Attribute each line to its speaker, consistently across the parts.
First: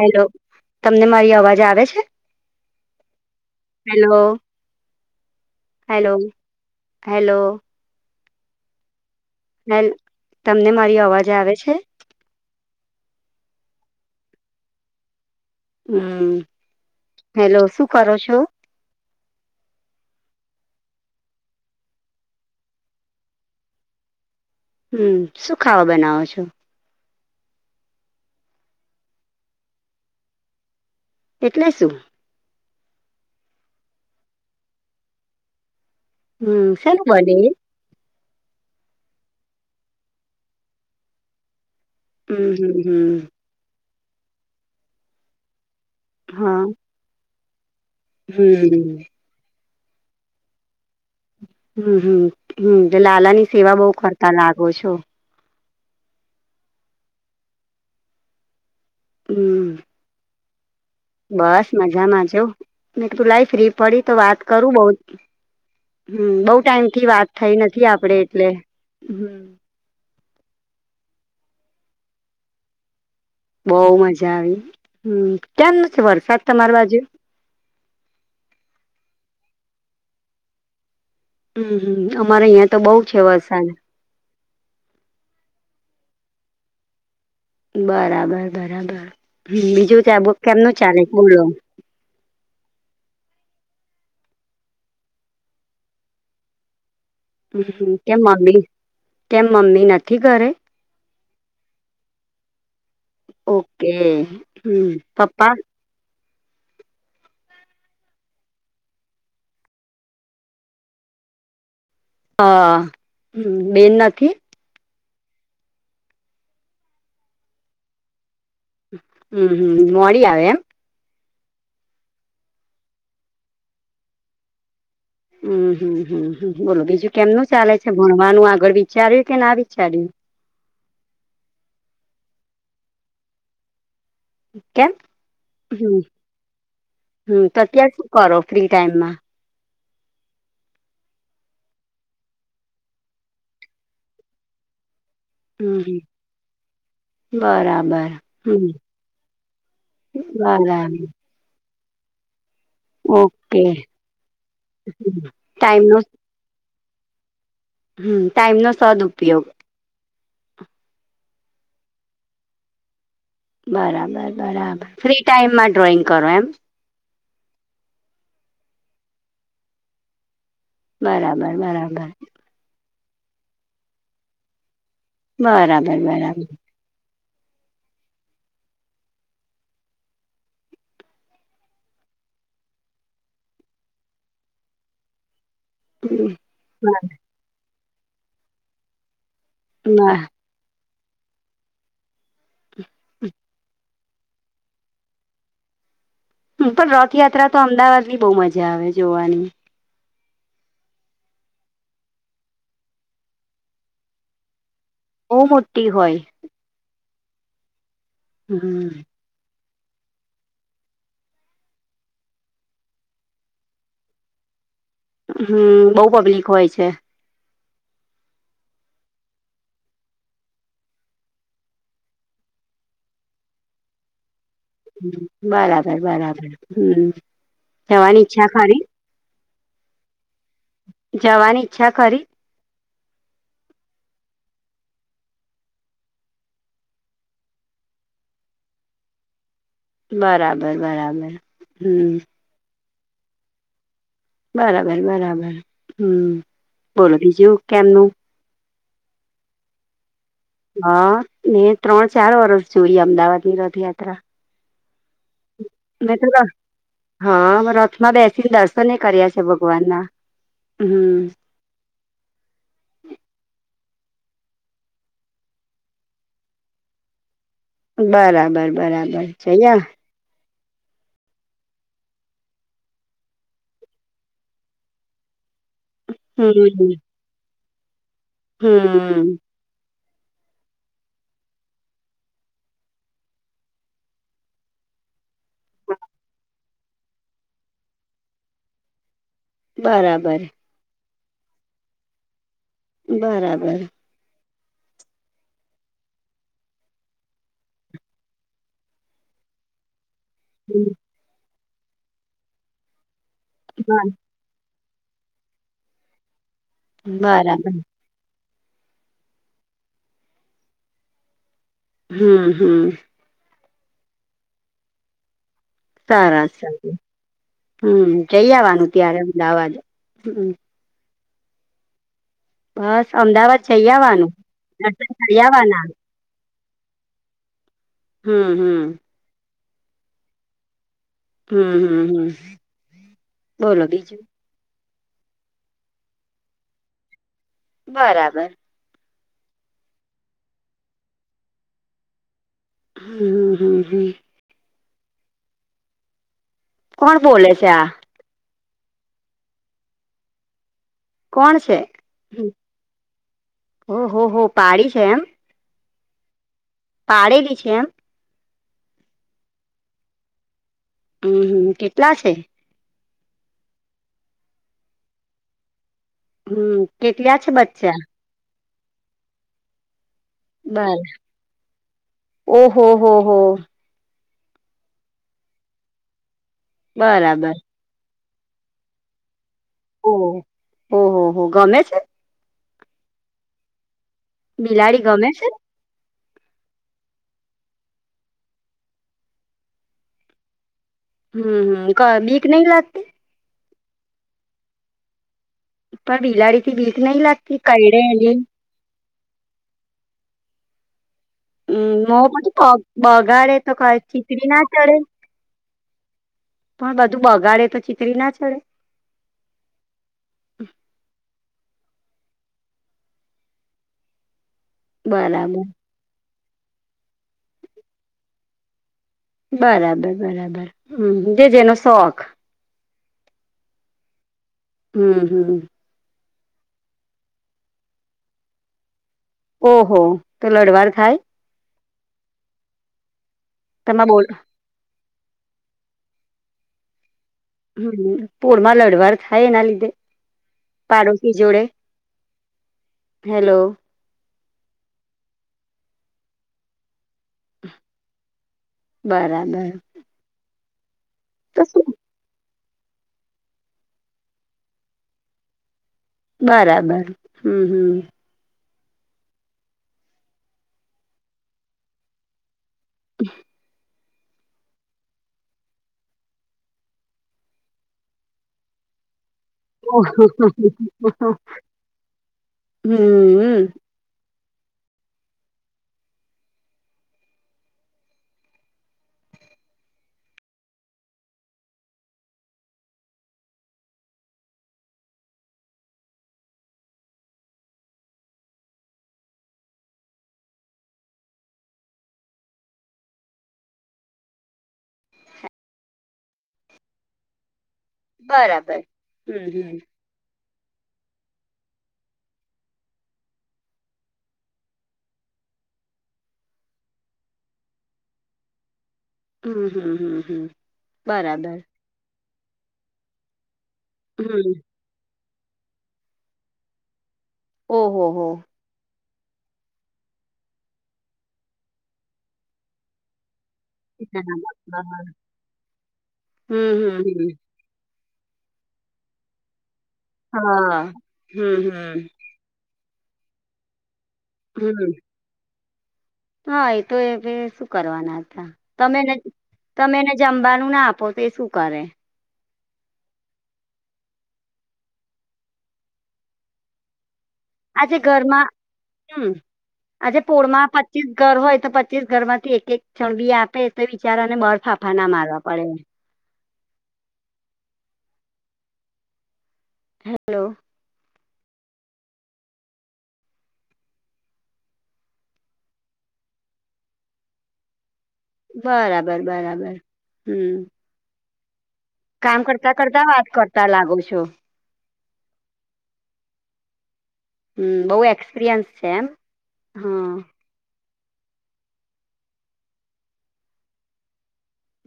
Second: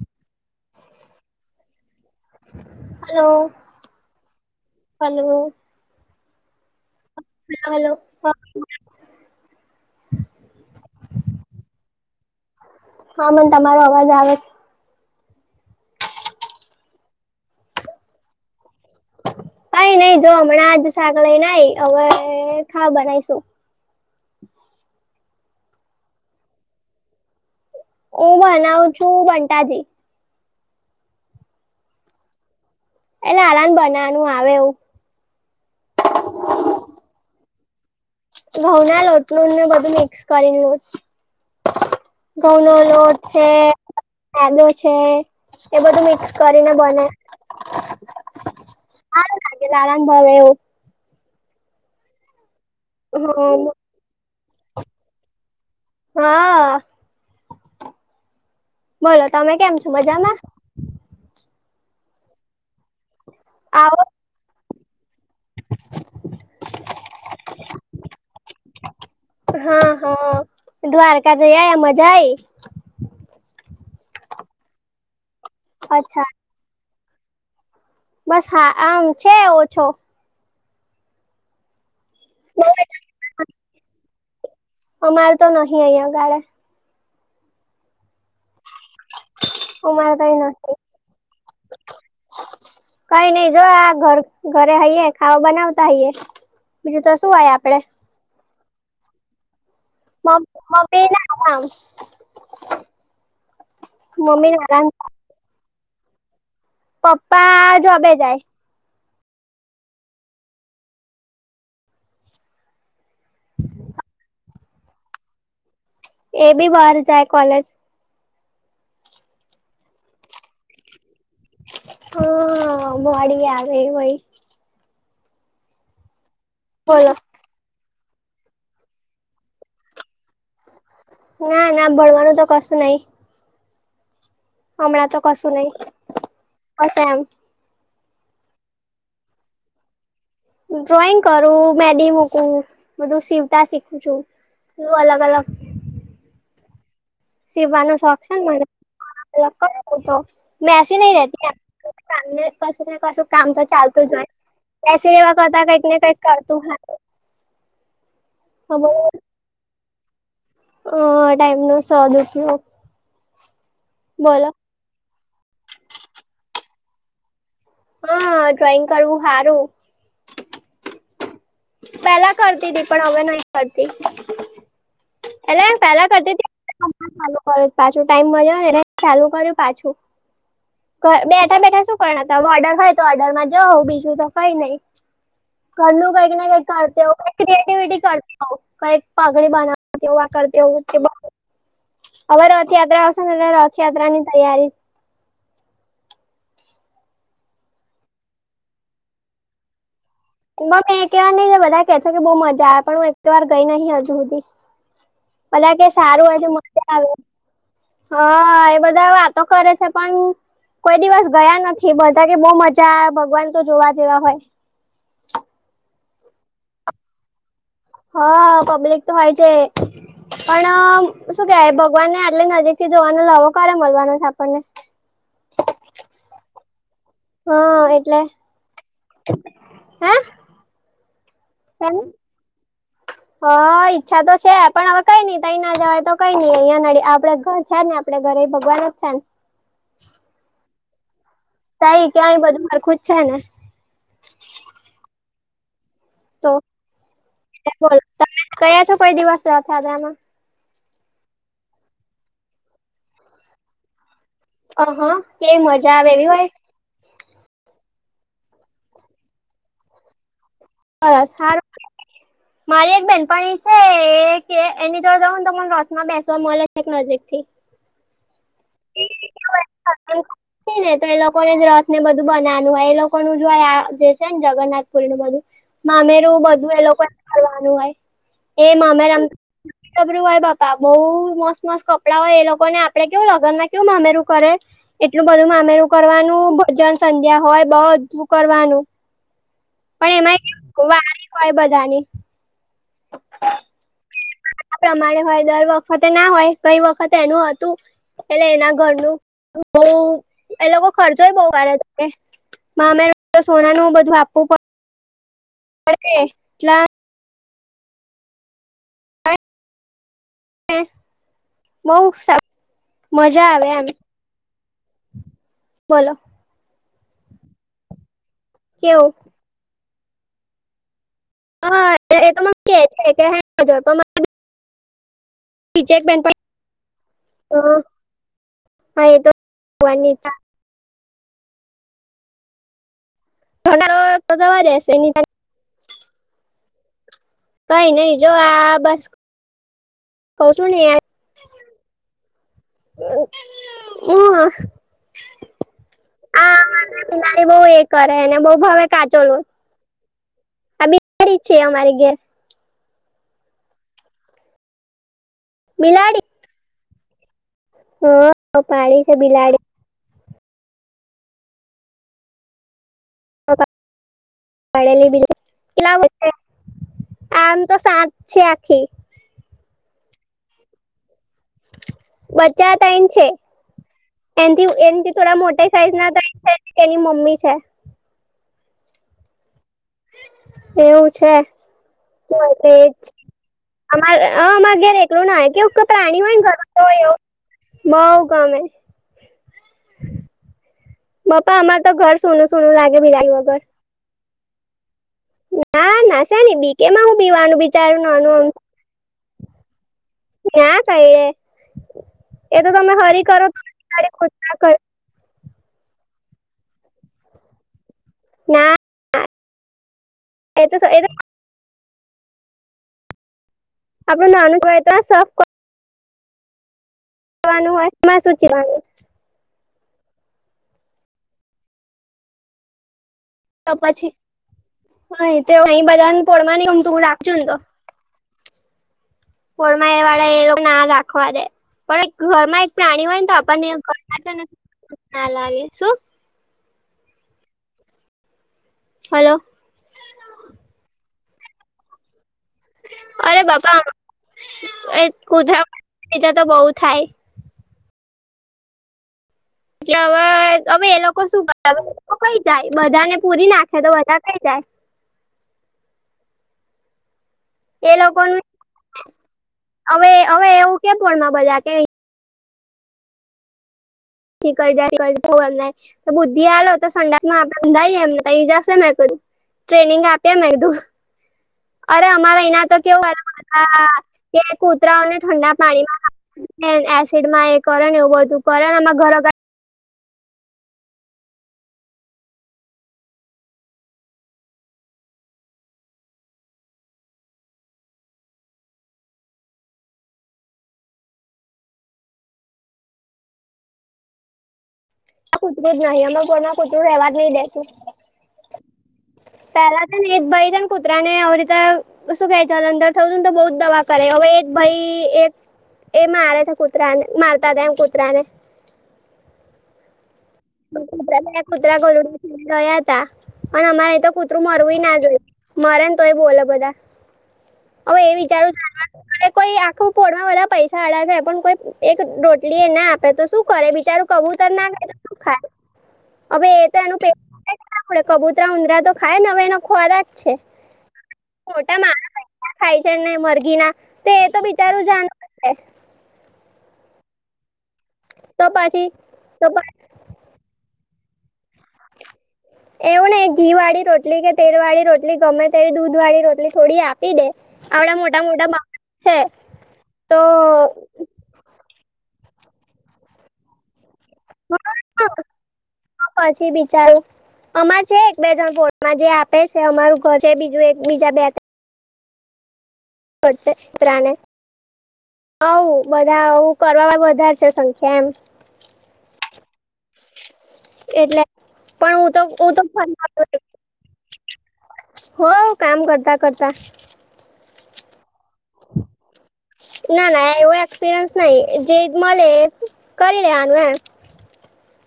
Speaker 1: Hello તમને મારી અવાજ આવે છે
Speaker 2: hello
Speaker 1: hello
Speaker 2: hello
Speaker 1: hello hello
Speaker 2: hello
Speaker 1: હ તમને મારી અવાજ આવે છે
Speaker 2: હા મને તમારો અવાજ આવે છે
Speaker 1: હમ હેલો શું કરો છો
Speaker 2: કઈ નઈ જો હમણાં જ શાક લઈ નાઈ હવે ખા બનાવીશું
Speaker 1: હમ શું ખાવાો બનાવો છો
Speaker 2: હું બનાવું છું બંટાજી
Speaker 1: એટલે શું
Speaker 2: એટલે આરાન બનાવવાનું આવે એવું
Speaker 1: હમ શન બલી
Speaker 2: ઘઉં ના લોટલું ને બધું મિક્સ કરી લું
Speaker 1: હમ
Speaker 2: ઘઉં નો
Speaker 1: હમ
Speaker 2: લોટ
Speaker 1: હમ
Speaker 2: છે આદો છે એ બધું
Speaker 1: હા
Speaker 2: કરીને બને
Speaker 1: હમ
Speaker 2: આ આરામ ભાવવ
Speaker 1: હમ હમ હમ લાલા ની સેવા બહ કરરતા લાગો છો
Speaker 2: હા બોલો તમે
Speaker 1: હમ
Speaker 2: કેમ છો મજામાં
Speaker 1: બસ મજામાં જા મે તું લાઈ ફ્રી
Speaker 2: આવો
Speaker 1: પડી તો વાત કરું બઉ હમ બઉ ટાઈમ થી વાત થઈ નથી આપડે એટલે હ
Speaker 2: હા હા દ્વારકા જઈ આ મજા આ
Speaker 1: બહવ મજા આવી હ ત્યામ નથી
Speaker 2: અચ્છા
Speaker 1: વરસાદ તમાર બાજુ
Speaker 2: બસ હા આમ છે ઓછો
Speaker 1: હમ હમ અમારે અહીં તો બહુ છે વરસાદ
Speaker 2: અમારે તો નહિ અહીં ગાળે
Speaker 1: બરાબર બરાબર હ બીજું
Speaker 2: અમારે
Speaker 1: ત્યાં
Speaker 2: કઈ
Speaker 1: બુક કેમ ન
Speaker 2: નથી
Speaker 1: ચાલેોલો
Speaker 2: કઈ નઈ જો આ ઘર ઘરે હૈયે ખાવા બનાવતા હઈયએ બીજું તો શું હોય આપડે
Speaker 1: કે મમ્મી કેમ મમ્મી નથી
Speaker 2: મમ્
Speaker 1: ઘરે?
Speaker 2: મમ્મી ના આરામ
Speaker 1: ઓકે
Speaker 2: મમ્મી ના આરામ
Speaker 1: હમ પપા
Speaker 2: પપ્પા જબ જાય
Speaker 1: હા હ બેન નથી
Speaker 2: એ બી બહાર જાય કોલેજ
Speaker 1: હમ હમ મોડી આવે એમ
Speaker 2: હા મળડી આવે હોાઈ
Speaker 1: હમ હમ હમ બોલો બીજું કેમનું ચાલે છે ભણવાનું આગળ વિચાર્યું કે ના વિચાર્યું
Speaker 2: ના ના ભળવાનું તો કશું નઈ
Speaker 1: કેમ?
Speaker 2: હમણા તો કસું નહી
Speaker 1: હમ્મ,
Speaker 2: કસ એમ
Speaker 1: હમ્મ, તો ત્યાં શું કરો ફ્રી ટાઈમમાં
Speaker 2: ડ્રોઈંગ કરું મેડી મૂકું બધું સીવતા શીખું છું બું અલગ અલગ
Speaker 1: હમ
Speaker 2: સીવવાનો શોખ છે ને
Speaker 1: હમ્મ.
Speaker 2: મને તો મેસી
Speaker 1: બરાબર
Speaker 2: નહી રતી ક કશું ને કશું કામ તો
Speaker 1: ઓકે
Speaker 2: ચાલતું જ હોય પસી એવા કરતા
Speaker 1: ટાઈમ
Speaker 2: કઈક ને
Speaker 1: નો
Speaker 2: કઈક કર તું હા
Speaker 1: હમ ટાાઈમનો સદ ઉપયોગ
Speaker 2: અ ટાઈમ નો સો દખયો
Speaker 1: બરાબર બરાબર ફ્રી ટાઈમમાં ડ્રોઈંગ કરો એમ
Speaker 2: હા ડ્રોઈંગ કરવું સારું
Speaker 1: બરાબર બરાબર
Speaker 2: પેલા કરતી પણ હવે નહી કરતી એટલે એમ
Speaker 1: બરાબર
Speaker 2: પેલા કરતી
Speaker 1: બરાબર
Speaker 2: હતી ચાલુ કર્યો પાછું ટાઈમ મળ્યો એ ચાલુ કર્યું પાછું બેઠા બેઠા શું કરના હતા ઓર્ડર હોાય તો ઓર્ડર માં જા બીજું તો કઈ નહીિ કરલું
Speaker 1: હમ
Speaker 2: કંઈક ના કંઈક કરતા હો ક્રએટવિટી કરતા કઈક પાગડી બનાવતી
Speaker 1: બરાબર.
Speaker 2: હો કરતી હો કે હવે રથયાત્રા આવશે ને એલે રથયાત્રા ની તૈયારી
Speaker 1: પણ રથયાત્રા તો અમદાવાદ ની બહુ મજા આવે જોવાની
Speaker 2: મં એકવાર નહી ગ બધા કે છે કે બહુ મજા આવે પણ હું એક વાર ગઈ નહિ હજુ સુધી
Speaker 1: બહુ
Speaker 2: બધા કે
Speaker 1: મોટી હોય
Speaker 2: સારું હો છે મજા આવે હા એ
Speaker 1: હમ
Speaker 2: બધા વાત તો કરે છે પણ કોઈ દિવસ ગયા નથી બધા કે બહુ મજા ભગવાન તો જોવા જેવા હોય
Speaker 1: હમ બહુ પબ્લિક હોય છે
Speaker 2: હા પબ્લિક તો વય છે પણ શું કેવાય ભગવાન ને આટલે નજીક થી જોવાનો લાવો ક્યારે મળવાનો છે આપણને
Speaker 1: બરાબર બરાબર હમ
Speaker 2: હા એટલે
Speaker 1: જવાની ઈચ્છા ખરી
Speaker 2: હે
Speaker 1: જવાની ઈચ્છા કરી
Speaker 2: હ ઈચ્છા તો છે પણ હવે કઈ નઈ તઈ ના જવાય તો કઈ નઈ અહિયાં ન આપડે ઘર છે ને આપણે ઘરે ભગવાન જ છે ને
Speaker 1: બરાબર બરાબર
Speaker 2: તઈ
Speaker 1: હમ
Speaker 2: ક્યાંય બધું માર ખું જ છે ને
Speaker 1: બરાબર બરાબર હમ
Speaker 2: તો
Speaker 1: બોલો બીજું કેમનું
Speaker 2: કયા છો કોઈ દિવસ હતા હતા એમાં
Speaker 1: હા મેને ત્રણ ચાર વરષ જોઈએ અમદાવાદની રથયાત્રા
Speaker 2: અ હા કેવી મજા આવે
Speaker 1: મેં તો
Speaker 2: એવી હોય
Speaker 1: ર હા રથમાં બેસીને દર્શને કર્યા છે ભગવાન ના
Speaker 2: બ
Speaker 1: હમ
Speaker 2: સાર મારી એક બેહેનપ એ છે એની જો જઉું ને તોને રોથમાં બેસવા મળે એક નજીક થી
Speaker 1: બરાબર બરાબર છેયા
Speaker 2: હ ને તો એ લોકોને જ રથ ને બધું બનાવાનું હોય એ લોકો ન જો આ જે છે ને જગન્નાથ પુરી નું બધું મામેરું બધું એ
Speaker 1: હમ
Speaker 2: લોકોને કરવાનું હોય એ
Speaker 1: હમ
Speaker 2: મામેરામાં ર હોય બાપા બહઉ મસ્ત મસ્ત કપડાં હોય એ લોકો ને આપડે કેવું લખ ના કેવું મામ રું કરે એટલું બધું મામેરું કરવાનું ભજન સંધ્યા હોય બધું કરવાનું પણ
Speaker 1: બરાબર
Speaker 2: એમાં વારી હોય બધાની
Speaker 1: બરાબર
Speaker 2: આ પ્રમાણે હોય દર વખતે ના હોય કઈ વખતે એનું હતું એટલે એના ઘરનું બઉ એ લોકો ખર્ચોય બહ વારે ત મામે તો સોનાનું બધું આપવું પડે બટલા
Speaker 1: બરાબર હમ હમ
Speaker 2: બઉ મજા આવે આમ
Speaker 1: સારસ સરાર હમ જઈ આવવાનું
Speaker 2: કેવું
Speaker 1: ત્યારે અમદાવાદ હ
Speaker 2: હ એ તો કે
Speaker 1: બસ
Speaker 2: છે કે હે,
Speaker 1: અમદાવાદ જઈ આવવાનું કરી આવવાના
Speaker 2: વિજનપ હ
Speaker 1: હમ હમ
Speaker 2: તોની-
Speaker 1: હમ હમ હમ બોલો
Speaker 2: ઘણા
Speaker 1: બીજું
Speaker 2: તો જવા રહેશે એની કઈ નઈ જો
Speaker 1: બરાબર
Speaker 2: આ બસ કઉ છું નહી હ
Speaker 1: હમ હમ હમ
Speaker 2: આ
Speaker 1: કોણ
Speaker 2: બિલાડી
Speaker 1: બોલે
Speaker 2: બહ
Speaker 1: છે આ
Speaker 2: એ કરે અનેને બઉ ભાવ કાચો લો
Speaker 1: કોણ છે
Speaker 2: અમારી ઘેર
Speaker 1: ઓહ હો પાડી છે એમ
Speaker 2: બિલાડી
Speaker 1: પાડેલી છે એમ
Speaker 2: હ પાણી છે બિલાડી
Speaker 1: હમ હમ કેટલા છે?
Speaker 2: પાડલી બી લમ
Speaker 1: હમ કેટલા છે બચ્ચા?
Speaker 2: છે આખી
Speaker 1: બર
Speaker 2: બચ્ચા
Speaker 1: ઓહો
Speaker 2: તઈન
Speaker 1: હો
Speaker 2: છે
Speaker 1: હો
Speaker 2: એથી એથી થોડા મોટેા સાઈઝ ના દ છે એની મમ્મી
Speaker 1: બરાબર
Speaker 2: છે.
Speaker 1: ઓહ
Speaker 2: એવું
Speaker 1: ઓહો
Speaker 2: છે
Speaker 1: હો ગમે છે
Speaker 2: એજ અ હમાં ઘર
Speaker 1: બિલાડી
Speaker 2: એકલું
Speaker 1: ગમે છે
Speaker 2: ના કેવ પ્રાણી હોય ઘર તો હોય એ બઉ ગમે
Speaker 1: હમ હમ ક બીક નહી લાગતી?
Speaker 2: તાઈ વગર હા
Speaker 1: પણ
Speaker 2: ના સા ન
Speaker 1: બિલાડી થી
Speaker 2: બી
Speaker 1: બીક
Speaker 2: કેમાં હું
Speaker 1: નહી લાગતી
Speaker 2: પીવાનું
Speaker 1: કઈડે
Speaker 2: બિચારું
Speaker 1: એની
Speaker 2: નાનુંમ ના કહીએ
Speaker 1: હમ મો પછી બગાડે તો
Speaker 2: બિલાડી ખુશ
Speaker 1: ચીકડી ના
Speaker 2: કરે.
Speaker 1: ચડે પણ બધું બગાડે તો ચિતરી ના જ
Speaker 2: ના એ એ આપણને આન ક
Speaker 1: બરાબર.
Speaker 2: વાનું હોય એમાં શૂચીવાનું છે.
Speaker 1: બરાબર બરાબર! હમ જે જેનો શોખ.
Speaker 2: તો પછી.
Speaker 1: હમ
Speaker 2: હ તો
Speaker 1: હમ
Speaker 2: અહી બધારને ફડવા ન હમ તું રાખજો ને તો. કોરમા
Speaker 1: ઓહો!
Speaker 2: એ વાળા એ
Speaker 1: તો
Speaker 2: લોકો ના
Speaker 1: લડવાર થાય?
Speaker 2: દખવા દે. પણ એક ઘરમાં એક પ્રાણી હોય ને તો
Speaker 1: તમાર બોલ
Speaker 2: આપણને ના લાવી શું?
Speaker 1: હમ પૂળમાં લડવાર
Speaker 2: હલો
Speaker 1: થાય. એના લીધે પાડોશી જોડે?
Speaker 2: અરે
Speaker 1: હેલો
Speaker 2: બાપા. એ કુધધ તો બહુ થાય.
Speaker 1: બરાબર!
Speaker 2: કે હવે હવે એ લોકો શું કઈ જાય બધા ને પૂરી નાખે તો બધા કઈ જાય.
Speaker 1: બરાબર! હમ
Speaker 2: એ
Speaker 1: હમ.
Speaker 2: લોકો ન હવે હવે એવું કેપણમાં બધા કે.
Speaker 1: [inaudible]
Speaker 2: [unintelligible] તો બુદ્ધિ આલો તો, સંડા માં આપડેંધાઈએ એમ તોઈ જશે મેં ક્યું. ટ્રેનિંગ
Speaker 1: ઓહો
Speaker 2: આપી મેધું. અરે અમારે એના તો કેવું.
Speaker 1: હમ
Speaker 2: કે કૂતરાઓને ઠંડા પાણીમાં એસિડમાં એ કર એવું બધું કર. [unintelligible] આ કૂતરું જ નહીં. અમે ઘરમાં કૂતરું ર રહેવા જ નહીિ દેતુ
Speaker 1: બરાબર હમ હમ!
Speaker 2: એ ભાઈ તન કુત્રરા ને આવ રીતે. શું કે ચ અંદર થવું. ને તો બહુ જ દવા કરે. હવે એક ભાઈ એક એ મારે છે કૂતરા ને મારતા હતા. એમ કૂતરા ને.
Speaker 1: હમ હમ હમ હમ!
Speaker 2: કૂતરાયા
Speaker 1: બરાબર
Speaker 2: કૂતરા ગોરડી રહ્યા હતા. પણ અમારે તો કૂતરું
Speaker 1: હમ
Speaker 2: મરવું ના જોય. મરે ને તોય બોલો બધા. હવે
Speaker 1: ઓહો
Speaker 2: એ
Speaker 1: હો.
Speaker 2: વિચારું ચાલ. અરે કોઈ આખું પોળમાં બધા પૈસા અડા થાય. પણ કોઈ એક રોટલી એ ના આપે તો શું કરે બીજું?
Speaker 1: [inaudible]
Speaker 2: હવે એ તો એનું
Speaker 1: હમ હમ
Speaker 2: પેડે કબૂતરા ઉંદરા તો ખાય ને હવે એ ખ્વારા. છે.
Speaker 1: હા. હમ
Speaker 2: મોટા
Speaker 1: હમ
Speaker 2: માણ ખાય છે ને મરઘી ના. તે એ તો બિચારું
Speaker 1: હમ
Speaker 2: જાણ.
Speaker 1: હા એ તો એ ભ શું કરવાના
Speaker 2: તો
Speaker 1: હતા
Speaker 2: પછી
Speaker 1: તમે.
Speaker 2: તો
Speaker 1: તમે એને જમવાનું ના આપો. તો શું કરે?
Speaker 2: એવું ને ઘી વાળી રોટલી, કે તેલ વાળી રોટલી, ગમે તેવી દૂધ વાળી રોટલી છોડી આપ. કઈ દે આવડા
Speaker 1: આજે
Speaker 2: મોટા
Speaker 1: ઘરમાં
Speaker 2: મોટા બા છે
Speaker 1: હમ આજે
Speaker 2: તો.
Speaker 1: પોળમાં પચીસ ઘર હોય તો, પચીસ ઘર માંથી એક એક છણબી આપે તો બિચારાને બરફાફા ના મારવા પડે.
Speaker 2: પછી બિચારું. અમાર છે એક બે જણ પોર જે. પ છે અર ઘર છે.
Speaker 1: હલો
Speaker 2: બીજું એક બીજા બે. [unintelligible] હ બધાું કરવાવામાં વધારે છે સંખ્યા એમ.
Speaker 1: બરાબર બરાબર હમ!
Speaker 2: એટલે. પણ હું તો હ તો ફતો.
Speaker 1: તા લાગો છો.
Speaker 2: હો કામ કરતા કરતા.
Speaker 1: હમ બહુ એક્સપિરયન્સ છે એમ? હમ.
Speaker 2: એપિરયન્સ નહી. જે મ કરી લેવાનું. એમ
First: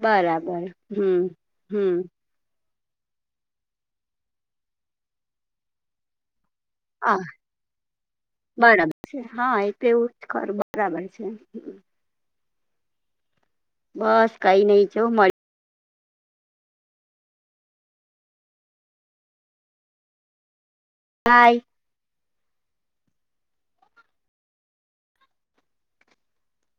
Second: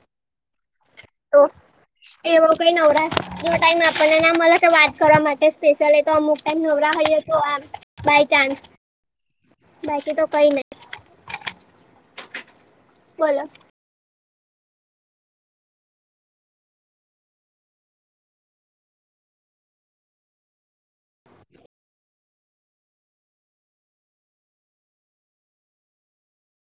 Speaker 1: બરાબર હમ
Speaker 2: તો
Speaker 1: હમ!
Speaker 2: એવો કઈ નવરા નો ટાઈમ આપણને ના મલે તો વાત કરવા માટે, સ્પેશિયલ એ તો અમુક ટાઈમ નવ. ઈએ
Speaker 1: હા
Speaker 2: તો આમ બાયચાન્સ.
Speaker 1: બરાબર
Speaker 2: બાકી તો કઈ નહી.
Speaker 1: હોય છે.
Speaker 2: બોલો.
Speaker 1: બસ કઈ નઈ છ મળ હાય